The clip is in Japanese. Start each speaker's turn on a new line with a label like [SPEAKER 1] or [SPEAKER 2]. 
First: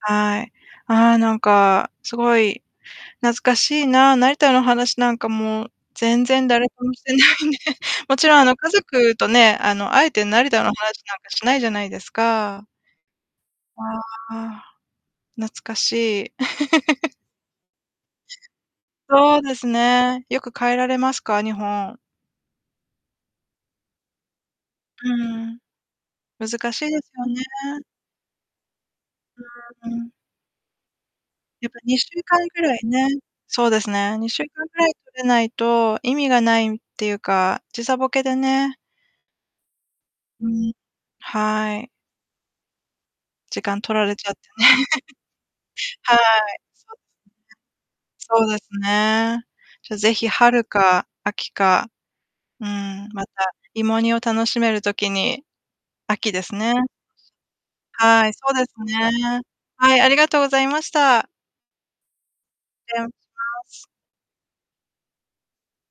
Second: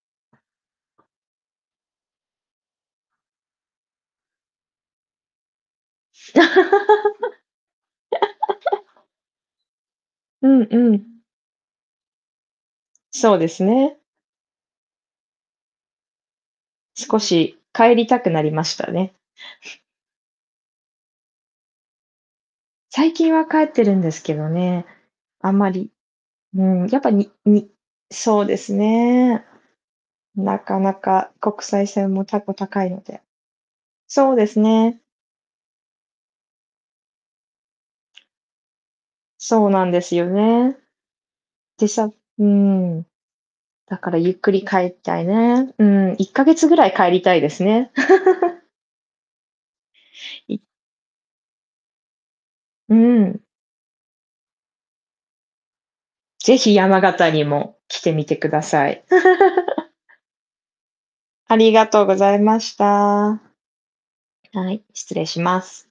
[SPEAKER 1] はい。ああ、なんかすごい懐かしいな。成田の話なんか、も、全然誰ともしてないね。もちろんあの家 族とね、あのあえて
[SPEAKER 2] う
[SPEAKER 1] 成田
[SPEAKER 2] ん
[SPEAKER 1] の話
[SPEAKER 2] う
[SPEAKER 1] な
[SPEAKER 2] ん。
[SPEAKER 1] んかしないじゃないですか。
[SPEAKER 2] そうです
[SPEAKER 1] あ
[SPEAKER 2] ね。
[SPEAKER 1] あ、懐かしい。
[SPEAKER 2] 少し帰りたくなりましたね。
[SPEAKER 1] そうですね。よく帰られますか、日本？
[SPEAKER 2] 最近は帰ってるんですけどね、
[SPEAKER 1] うー
[SPEAKER 2] あん
[SPEAKER 1] ん。
[SPEAKER 2] まり、
[SPEAKER 1] 難
[SPEAKER 2] うん、
[SPEAKER 1] しい
[SPEAKER 2] や
[SPEAKER 1] で
[SPEAKER 2] っぱ
[SPEAKER 1] す
[SPEAKER 2] り
[SPEAKER 1] よ
[SPEAKER 2] に-に
[SPEAKER 1] ね。
[SPEAKER 2] そうですね。
[SPEAKER 1] うーん。
[SPEAKER 2] なかなか、国
[SPEAKER 1] やっぱ
[SPEAKER 2] 際
[SPEAKER 1] にし
[SPEAKER 2] 線
[SPEAKER 1] ゅう
[SPEAKER 2] も
[SPEAKER 1] か
[SPEAKER 2] た
[SPEAKER 1] ん
[SPEAKER 2] こ
[SPEAKER 1] ぐらい
[SPEAKER 2] 高いの
[SPEAKER 1] ね
[SPEAKER 2] で。
[SPEAKER 1] そうですね。に
[SPEAKER 2] そう
[SPEAKER 1] しゅ
[SPEAKER 2] で
[SPEAKER 1] う
[SPEAKER 2] す
[SPEAKER 1] かんぐらい
[SPEAKER 2] ね。
[SPEAKER 1] 取れないと意味がないっていうか、時差ボケでね。
[SPEAKER 2] そうなんですよ
[SPEAKER 1] うーん、
[SPEAKER 2] ね。
[SPEAKER 1] は
[SPEAKER 2] で
[SPEAKER 1] い。
[SPEAKER 2] さうーん。
[SPEAKER 1] 時間取
[SPEAKER 2] だ
[SPEAKER 1] ら
[SPEAKER 2] か
[SPEAKER 1] れ
[SPEAKER 2] ら
[SPEAKER 1] ちゃ
[SPEAKER 2] ゆ
[SPEAKER 1] っ
[SPEAKER 2] っ
[SPEAKER 1] て
[SPEAKER 2] く
[SPEAKER 1] ね。
[SPEAKER 2] り帰 たいね。うん、
[SPEAKER 1] はい。
[SPEAKER 2] 1ヶ月ぐらい
[SPEAKER 1] [unintelligible]
[SPEAKER 2] 帰りたいですね。
[SPEAKER 1] そうです ね。じゃ、ぜひ
[SPEAKER 2] い
[SPEAKER 1] 春か秋か、う
[SPEAKER 2] う
[SPEAKER 1] ん、ま
[SPEAKER 2] ん。
[SPEAKER 1] た芋煮を楽しめる時に、秋です
[SPEAKER 2] 是非
[SPEAKER 1] ね。
[SPEAKER 2] 山形にも来てみ
[SPEAKER 1] はい、
[SPEAKER 2] て
[SPEAKER 1] そ
[SPEAKER 2] く
[SPEAKER 1] う
[SPEAKER 2] だ
[SPEAKER 1] です
[SPEAKER 2] さい。
[SPEAKER 1] ね。はい、ありがとうございました。
[SPEAKER 2] ありがとうございました。
[SPEAKER 1] 失礼します。
[SPEAKER 2] はい、失礼します。